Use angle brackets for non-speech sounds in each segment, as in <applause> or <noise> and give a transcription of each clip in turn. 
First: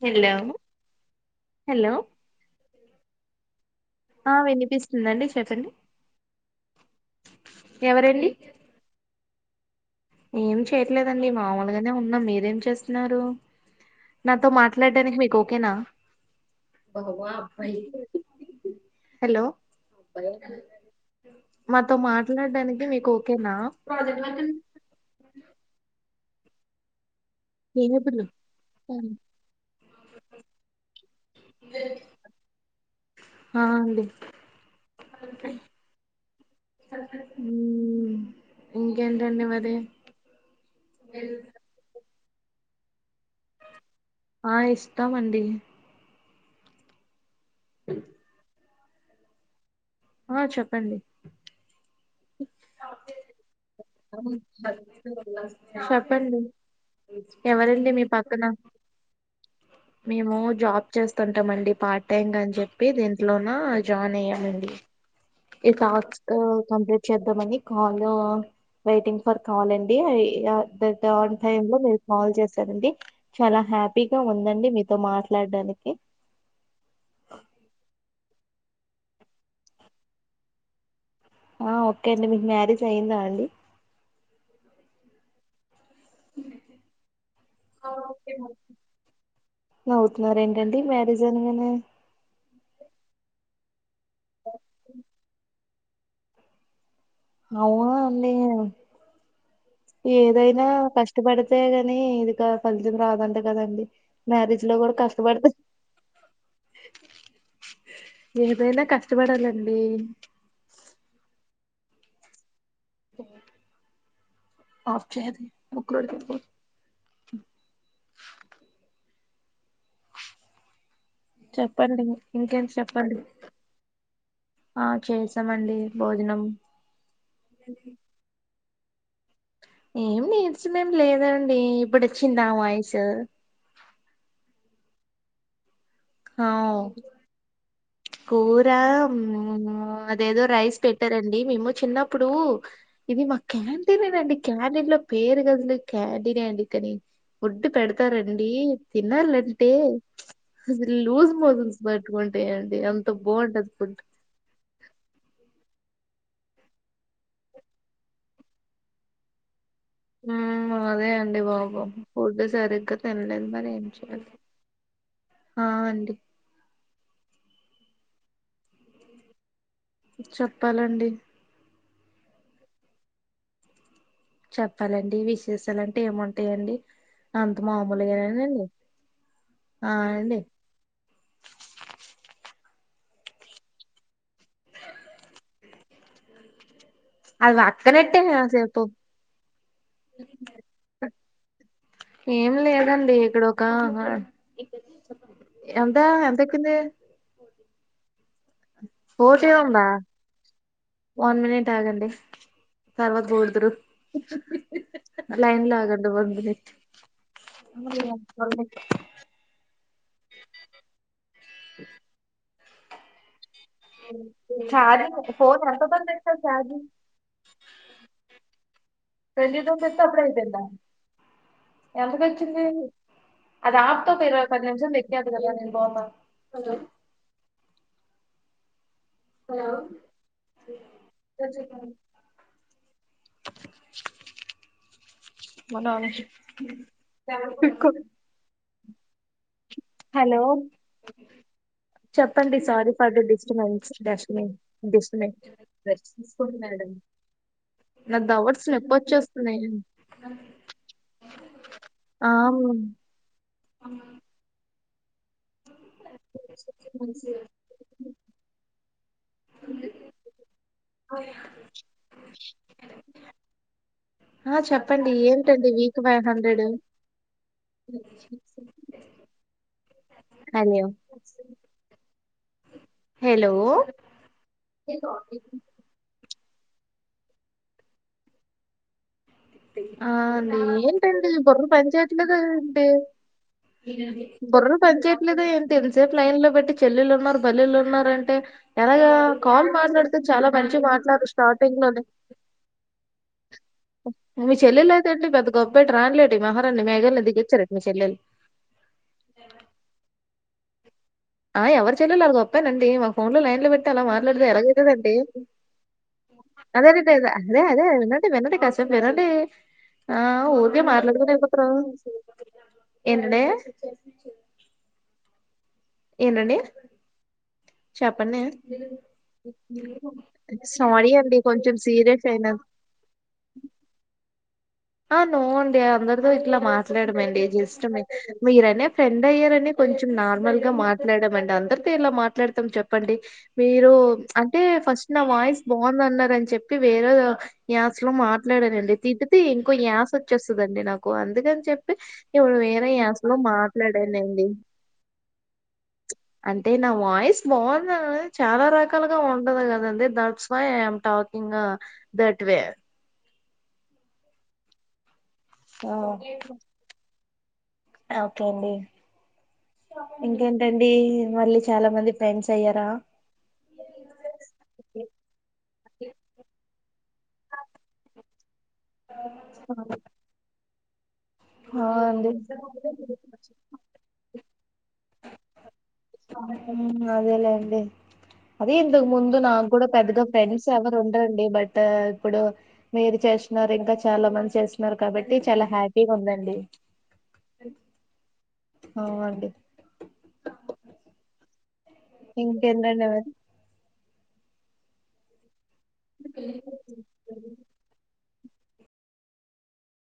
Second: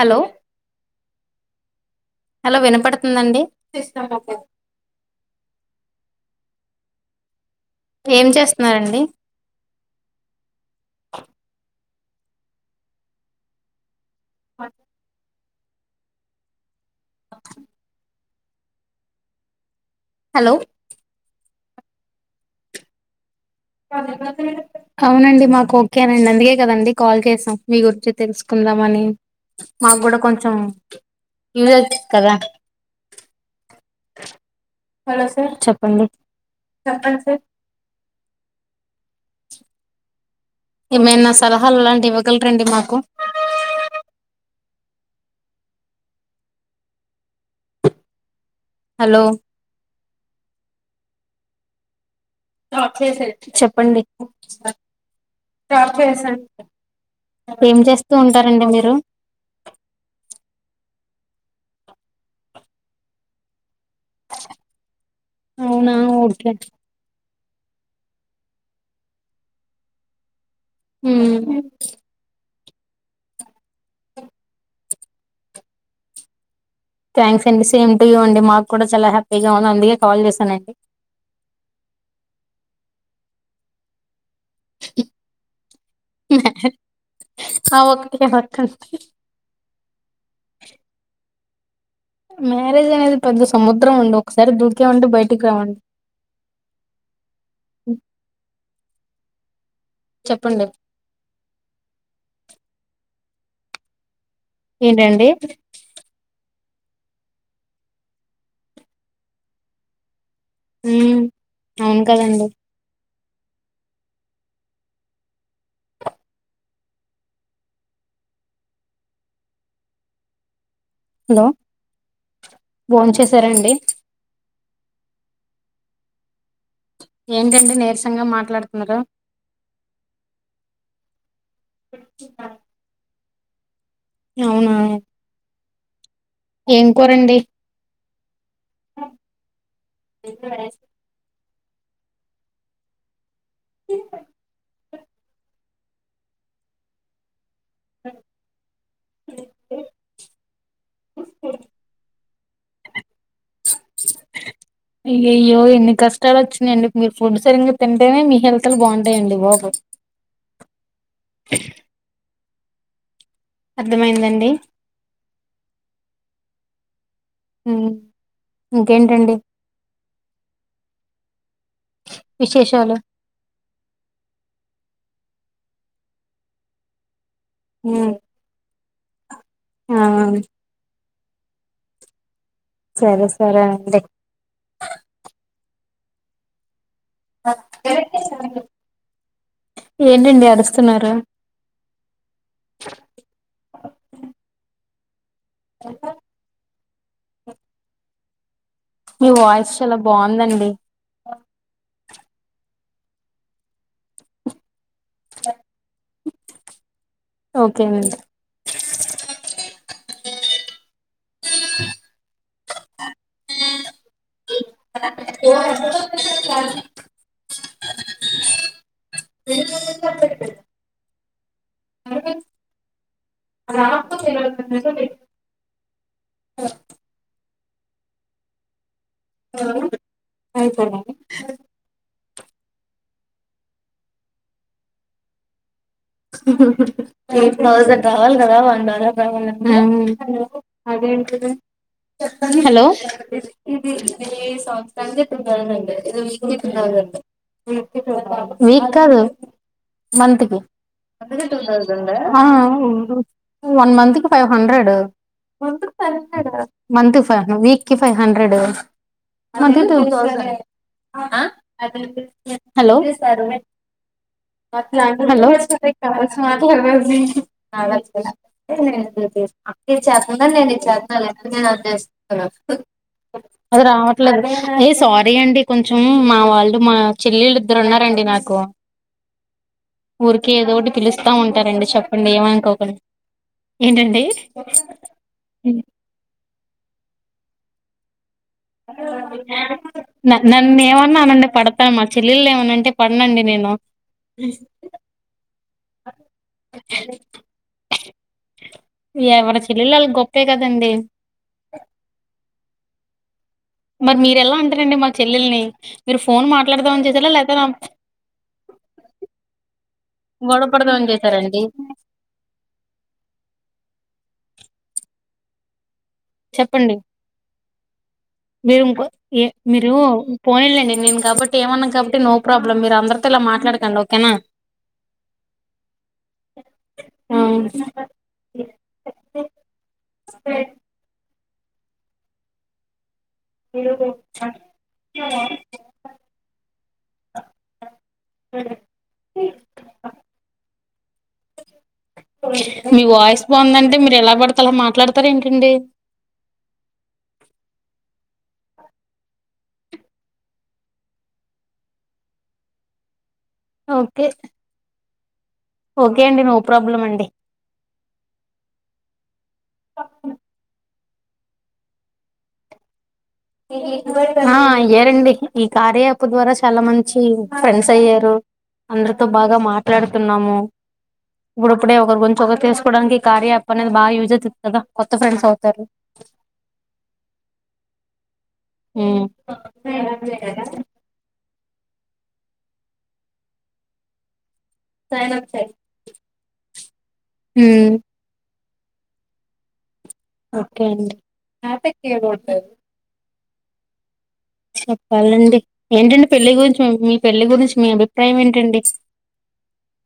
Hello hello hello hello వినపడుతుందండి ఆ వినిపిస్తుందండి చెప్పండి ఏం ఎవరండి చేస్తున్నారండి ఏం చేయట్లేదండి మామూలుగా అనే ఉన్నా మీరేం చేస్తున్నారు నాతో మాట్లాడడానికి మీక్ ఓ ఒకె నా హలో ప్ప హలో మాతో మాట్లాడడానికి మీకు ఓకేనా అవునండి మాకు ఓకే అందుకే కదండి కాల్ సాం మీ గురించి ఏబులు తెలుసుకుందాం అని మాకు గూడా కొంచెం ఇయొచ్చ కదా ఆ అండి హలో సర్ చెప్పండి చెప్పండి సర్ ఇ ఇమెన్న సలహాలు లాంటివి ఇవ గల్ రండి మాకు ఆ ఇస్తామండి అ హలో ఆ చెప్పండి చెప్పండి చెప్పండి ఏం ఎవరండి మీ చేస్తూ పక్కన ఉంటారండి మీరు? ంటాంమండి పార్ట్ టైం అని చెప్పి దీంట్లోన జాయిన్ అయ్యామండి ఇ అవునా టాస్క్ ఓకే కం అంత మని కాలు వెయిటింగ్ ఫర్ కాల్ అండి తే ఆన్ టైమ్ లో మీరు కాల్ చేస్ సదండి చాలా హ్యాపీగా ఉందండి మీతో మాట్లాడడానికి థ్యాంక్స్ అండి. సేమ్ టు యూ అండి. మాకు కూడా చాలా హ్యాపీగా ఉంది. అందుకే కాల్ చేశానండి. ఆ ఓకే అండి మీకు మ్యారేజ్ అయ్యిందా అండి అవక్కటి అడక్కండి జననే మ్యారేజ్ అనేది పత్ సము ఉండి ఒకసారి దూకాం అంటే బయటికి రావండి అవును అండి చెప్పండి ఏదైనా కష్టపడితే కని ఇకా ఫలితం రాదంటే కదన్ మ్యారేజ్ లో కూడా ఏంటండి కష్టపడత్ ఏదైనా కష్టపడాలండి ఉమ్ అవును కదండి ఆప్ చహద్ బక్ <unintelligible> హలో చెప్పండి ఇంకేం భోన్ చెప్పండి చేసారండి ఆ చేసామండి భోజనం ఏంటండి నీరసంగా మాట్లాడు ఉన్నదా ఏం నీర్చమేం లేదండి ఇప్పుడు వచ్చిందా వాయిసు అవునా ఏం హవ్ కూరండి కూర అదేదో రైస్ పెట్టర్ అం మేమేమో చిన్నప్పుడు ఇది మాక్ క్యాంటీనే నండి క్యాంటీన్ లో పేరుగ ఉంది కాంటీనే అండి కనీ పుడ్డు పెడతారండి తినాలంటే లూజ్ మోషన్స్ పెట్టుకుంటాయండి అన్ ఏమో ఎన్నిన్ కష్టాలు వచ్చినండి మీరు ఫుడ్ సరిగ్గా తింటేనే మీ హెల్త్లు బాగుంటాయండి. బ ఉమ్ అదే అండి బాబా ఫుడ్ సరిగ తినలేదు మరి ఏం చేయాలి అర్థమైందండి ఆ అండి ఉం ఇంకేంటండి చెప్పాలండి విశేషాలు చెప్పాలండి విశేషాలంటే ఏముంటయండి అంత ఉమ్ మామూలుగానే నండి ఆ ఆడి <unintelligible> సరే సరే అండి అది పక్కనట్టే కాసేపు ఏంటండి అరుస్తున్నారు ఏం లేదండి ఇక్కడొక ఎంత ఎంతెక్కింది ఓకే <unintelligible> మీ వాయిస్ చాలా బాగుందండి వన్ మినిట్ ఆగండి తర్వాత పొగుడ్దు రు లైన్ లో <unintelligible> ఆగద్దు బ అదట్ ఓకే అండి <unintelligible> అ <unintelligible> <inaudible> హ <inaudible> చఛారి ఫోన్ ఎ ప తె చఛజ పెలితో తె కప్పుడ తెంద <unintelligible> ఎంతకొచ్చింది అది ఆపుతే ఒక ఇరవై పది నిమిషాల్లో ఎక్కేతది కద నేను పోత హలో <unintelligible> హ్ హ్ హ్ హ్ ఎయిట్ థౌజండ్ రావాలి కదా <unintelligible> వండ చ కాగు <unintelligible> హలో చెప్పండి hello sorry for the disturbance Rashmi disturbance నా దవర్స్ వీక్ నొప్పి కాదు వచ్చేస్తున్నాయి మంత్ కి ఆ వన్ మంత్ కి ఫైవ్ హండ్రెడ్ హండ్రెడ్ మంత్ కి ఫైవ్ హండ్రెడా మంత్ కి ఫైవ్ హండ్రెడ్ వీక్ కి ఫైవ్ హండ్రెడ్ హలో ఆ, చెప్పండి హలో ఏంటండి వీక్ ఫైవ్ హండ్రెడ్ మాట్లా <unintelligible> అ నను చెప్పకుాను నేను నను హలో చేప్న్నా లేద నేను అద్ద <unintelligible> రాఫ <unintelligible> హలో అది రావట్లేదు ఏ సారీ అండి కొంచం మా వా వాళ్ళు మా చెలెళ్ళు ఇద్దరు ఉన్నారండి నాకు ఆ ఊరికే ఏదో ఒకటి నేన్ పిలుస్తా బుర్ర ఉంటారండి పని చెప్పండి చేయట్లేదా ఏంటి ఏమనుకోకండి ఏంటండి బుర్ర పని చేయట్లేదా ఏంటి ఇంత సేప్ నయం లో పెట్టి చెల్లెళ్ళున్నారు బల్లిలు ఉన్నారంటే ఎలాగా కాల్ మాట్లాడితే న చాలా మంచి నన్ను ఏమన్న మాట్లాడు అనండి స్టార్టింగ్ పడతాను లోనే మా చెల్లెళ్ళని ఏమన్నా అంటే పడనండి నేను మీ చెల్లెలు అయితే ఏంటి పెద్ద గొప్పెట్టి రాణిలేంటి మహారాణి మేఘల్ల దిగొచ్చారా మీ చెల్లెలు దండి ఆన్లైన్ ఇ పెట్టి అలా మరి మీరు మాట్లాడతే ఎలా అంటారండి మా ఎలాగైతదండి చెల్లెల్ని మీరు ఫోన్ మాట్లాడదామని అదేనండి చేసారా లేకపోతే అదే నా అదే వినండి వినండి కాసేప్ వినండి ఆ గొడవ ఊరికే పడదామని మాట్లాడుతూనే చేసారండి ఉంటరు ఏంటండి చెప్పండి చెప్పండి మీరు ఇంకో ఏ మీరు పోనీలెండి సారీ నేను అండి కాబట్టి కొంచెం ఏమను కాబట్టి సీరియస్ నో అయినా ప్రాబ్లం మీరు అందరితో ఇలా మాట్లాడకండి ఓకేనా ఆ నో అండి అందరితో ఇట్ల ఆ మాట్లాడమండి జస్ట్ మీ మీరనే ఫ్రెండ్ అయ్యారని కొంచం నార్మల్గా మాట్లాడమం అందర్తో ఎలా మాట్లాడుతాం చెప్పండి మీరు అంటే ఫస్ట్ నా వాయిస్ బాగుందన్నరని చెప్పి వేరే యాస్లో మాట్లాడనండి తిట్ తీ యాస్ వచ్చేస్తదండి నాకు అందుకని చెప్పి ఇప్పుడు వేరే మీ యాస్లో వాయిస్ బాగుందంటే మీరు ఎలా మాట్లాడలెండి పడితే అలా మాట్లాడతారు ఏంటండి అంటే నా వాయిస్ బా భోజనాల్ అనేది చాలా రకాలుగా ఉంటది కదండి that's why I am talking that way okay okay అండి నో ప్రాబ్లం అండి ఓకే అండి ఇంకేంటండి మళ్ళీ చాలా మంది ఫ్రెండ్స్ అయ్యారా ఆ అయ్యారండి ఈ కార్య యాప్ ద్వారా చాలా మంచి ఫ్రెండ్స్ అయ్యారు అందరితో బాగా మాట్లాడుతున్నాము. ఆ ఇప్పుడుప్పుడే ఒకరి అండి గురించి ఒకరు తీసుకోవడానికి కార్య యాప్ అనేది బాగా యూజ్ అవుతది కదా కొత్త ఫ్రెండ్స్ అవుతారు మ్మ్ అదేలేండి అదే ఇంతకు ఉమ్ ముందు నాక్ గుడా పెద్దగా ఫ్రెండ్స్ ఎవర్ ఉండరండి బట్ ఇప్పుడు మీరు చేస్తున్నారు ఇంకా చాలా మంది చేస్ న్నారు కాబట్టి చాలా హ్యా ఉందండి హ్మ్ ఆ అండి ఓకే అండి ఇంకెందండి చెప్పాలండి ఏంటండి పెళ్లి గురించి మీ పెళ్లి గురించి మీ అభి అభిప్రాయం ఏంటండి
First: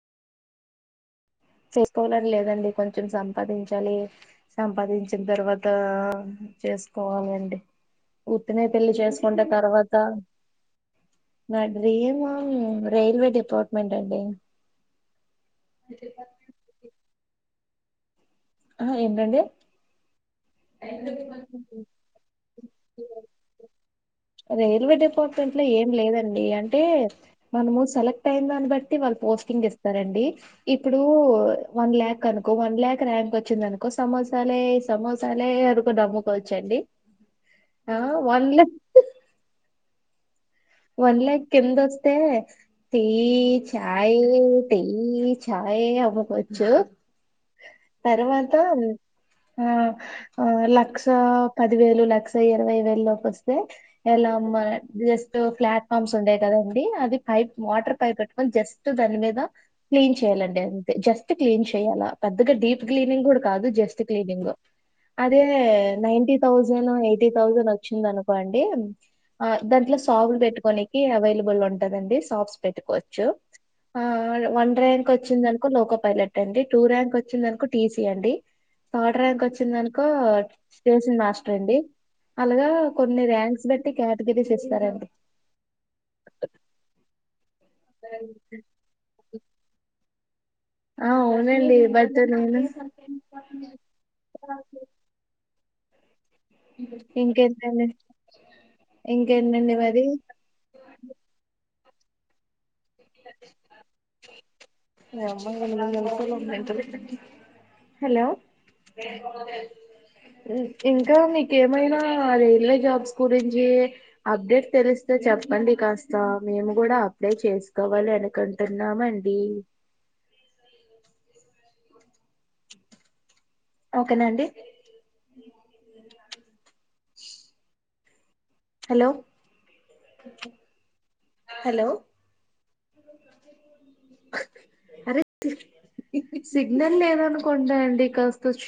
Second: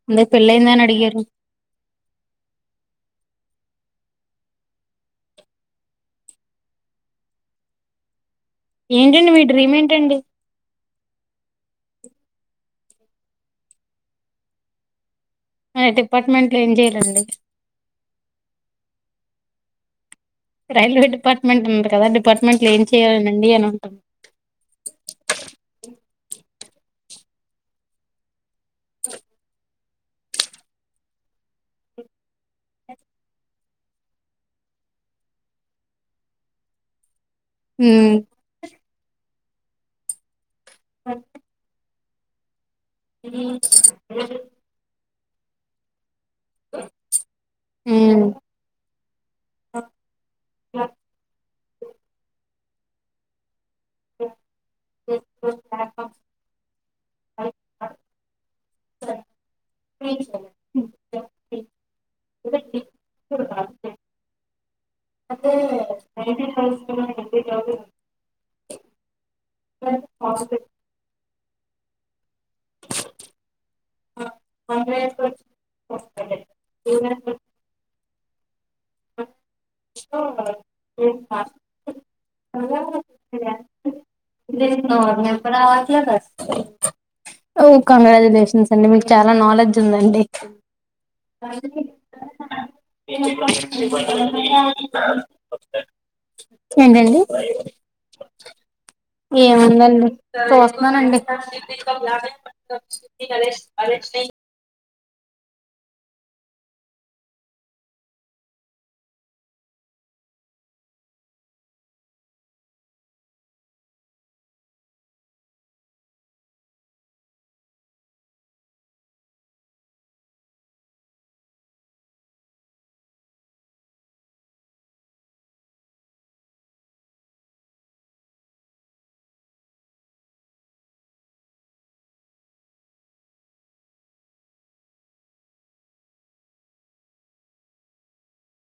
అందరు పెళ్లయిందా అని అడిగారు చేస్కోవాలని లేదండి కొంచం సంపాదించాలి సంపాదించిన తర్వాత చేస్కోవాలి అండి ఉత్తినే పెళ్లి ఏంటండి మీ చేసుకుంటే డ్రీమ్ తర్వాత ఏంటండి బాడ్ రిమన్ రైల్వే డిపార్ట్మెంట్ అండి. డిపార్ట్మెంట్ లో ఏం చేయ్యాలండి? ఆహా ఏటండి రైల్వే డిపార్ట్మెంట్ ఉంది కదా డిపార్ట్మెంట్ లో ఏం చేయాలనండి అని అంటాను రైల్వే డిపార్ట్మెంట్ లో ఏం లేదండి అంటే మనము సెలెక్ట్ అయిందాని బట్టి వాళ్ళు పోస్టింగ్ ఇస్ చేస్తారండి. ఇప్పుడు వన్ ల్యాక్ అనుకో వన్ లాక్ ర్యాంక్ వచ్చిందినుకో సమోసాలే సమోస్ సాలే అనుకోని నమ్ముకోవచ్చండి. ఆ ఉమ్ వన్ లాక్ వన్ ల్యాక్ ఎందఅస్ తే టీ చాయి టీ చాయి అమ్మమ్ వచ్చు. తర్వాత ఆ లక్ష పదివేలు లక్ష ఎన్ వై వెల్లొకొస్తే ఎలా అమ్మా జెస్ ప్లాట్ఫామ్స్ ఉండయి కదండి పైప్ వాటర్ పై పెట్టుకొని జస్ట్ ఉమ్ దాని మీద ఓ క్లీన్ చేయాలండి. అంతే జస్ట్ క్లీన్ చేయాలా పెద్దగా డీప్ క్లీనింగ్ కూడా కాదు జస్ట్ క్లీనింగ్, అదే నైన్ థౌసండ్ ఎయిటీ థౌసండ్ వచ్చింది అనుకోండి ఆ దాంట్లోస్ సాగులు పెట్టుకోనికి అవైలబుల్ ఉంటదండి సఫ్స్ పెట్టుకోవచ్చు. ఆ వన్ ర్యాంక్ వచ్చిందనుకో లోకో పైలట్ అండి టూ ర్యాంక్ వచ్చిందనుకో టీసీ అండి. థర్డ్ ర్యాంక్ వచ్చిందినుకో స్టేషన్ మాస్టర్ అండి అలాగా కొన్ని ర్యాంక్స్ బట్టి కేటగిరీస్ <unintelligible> ఇస్తారండి. కంగ్రాక్టులేషన్స్ అండి మీకు చాల నాలెడ్జ్ ఉంది అండి ఆ అవునండి బర్తనువును అ ఏంటండి ఇంకేంటండి ఇంకేంటండి మరి ఏముందండి చూస్తున్నానండి క <unintelligible> హలో ఇంకా మీకేమైనా రైల్వే జాబ్స్ గురించి అప్డేట్ తెలిస్తే చెప్పండి కాస్త మేము కూడా అప్లై చేస్ కావాలన అనుకుంటున్నామండి ఓకేనాండి హలో హలో అరే సిగ్నల్ లేదనుకుంటాండి కాస్త చూ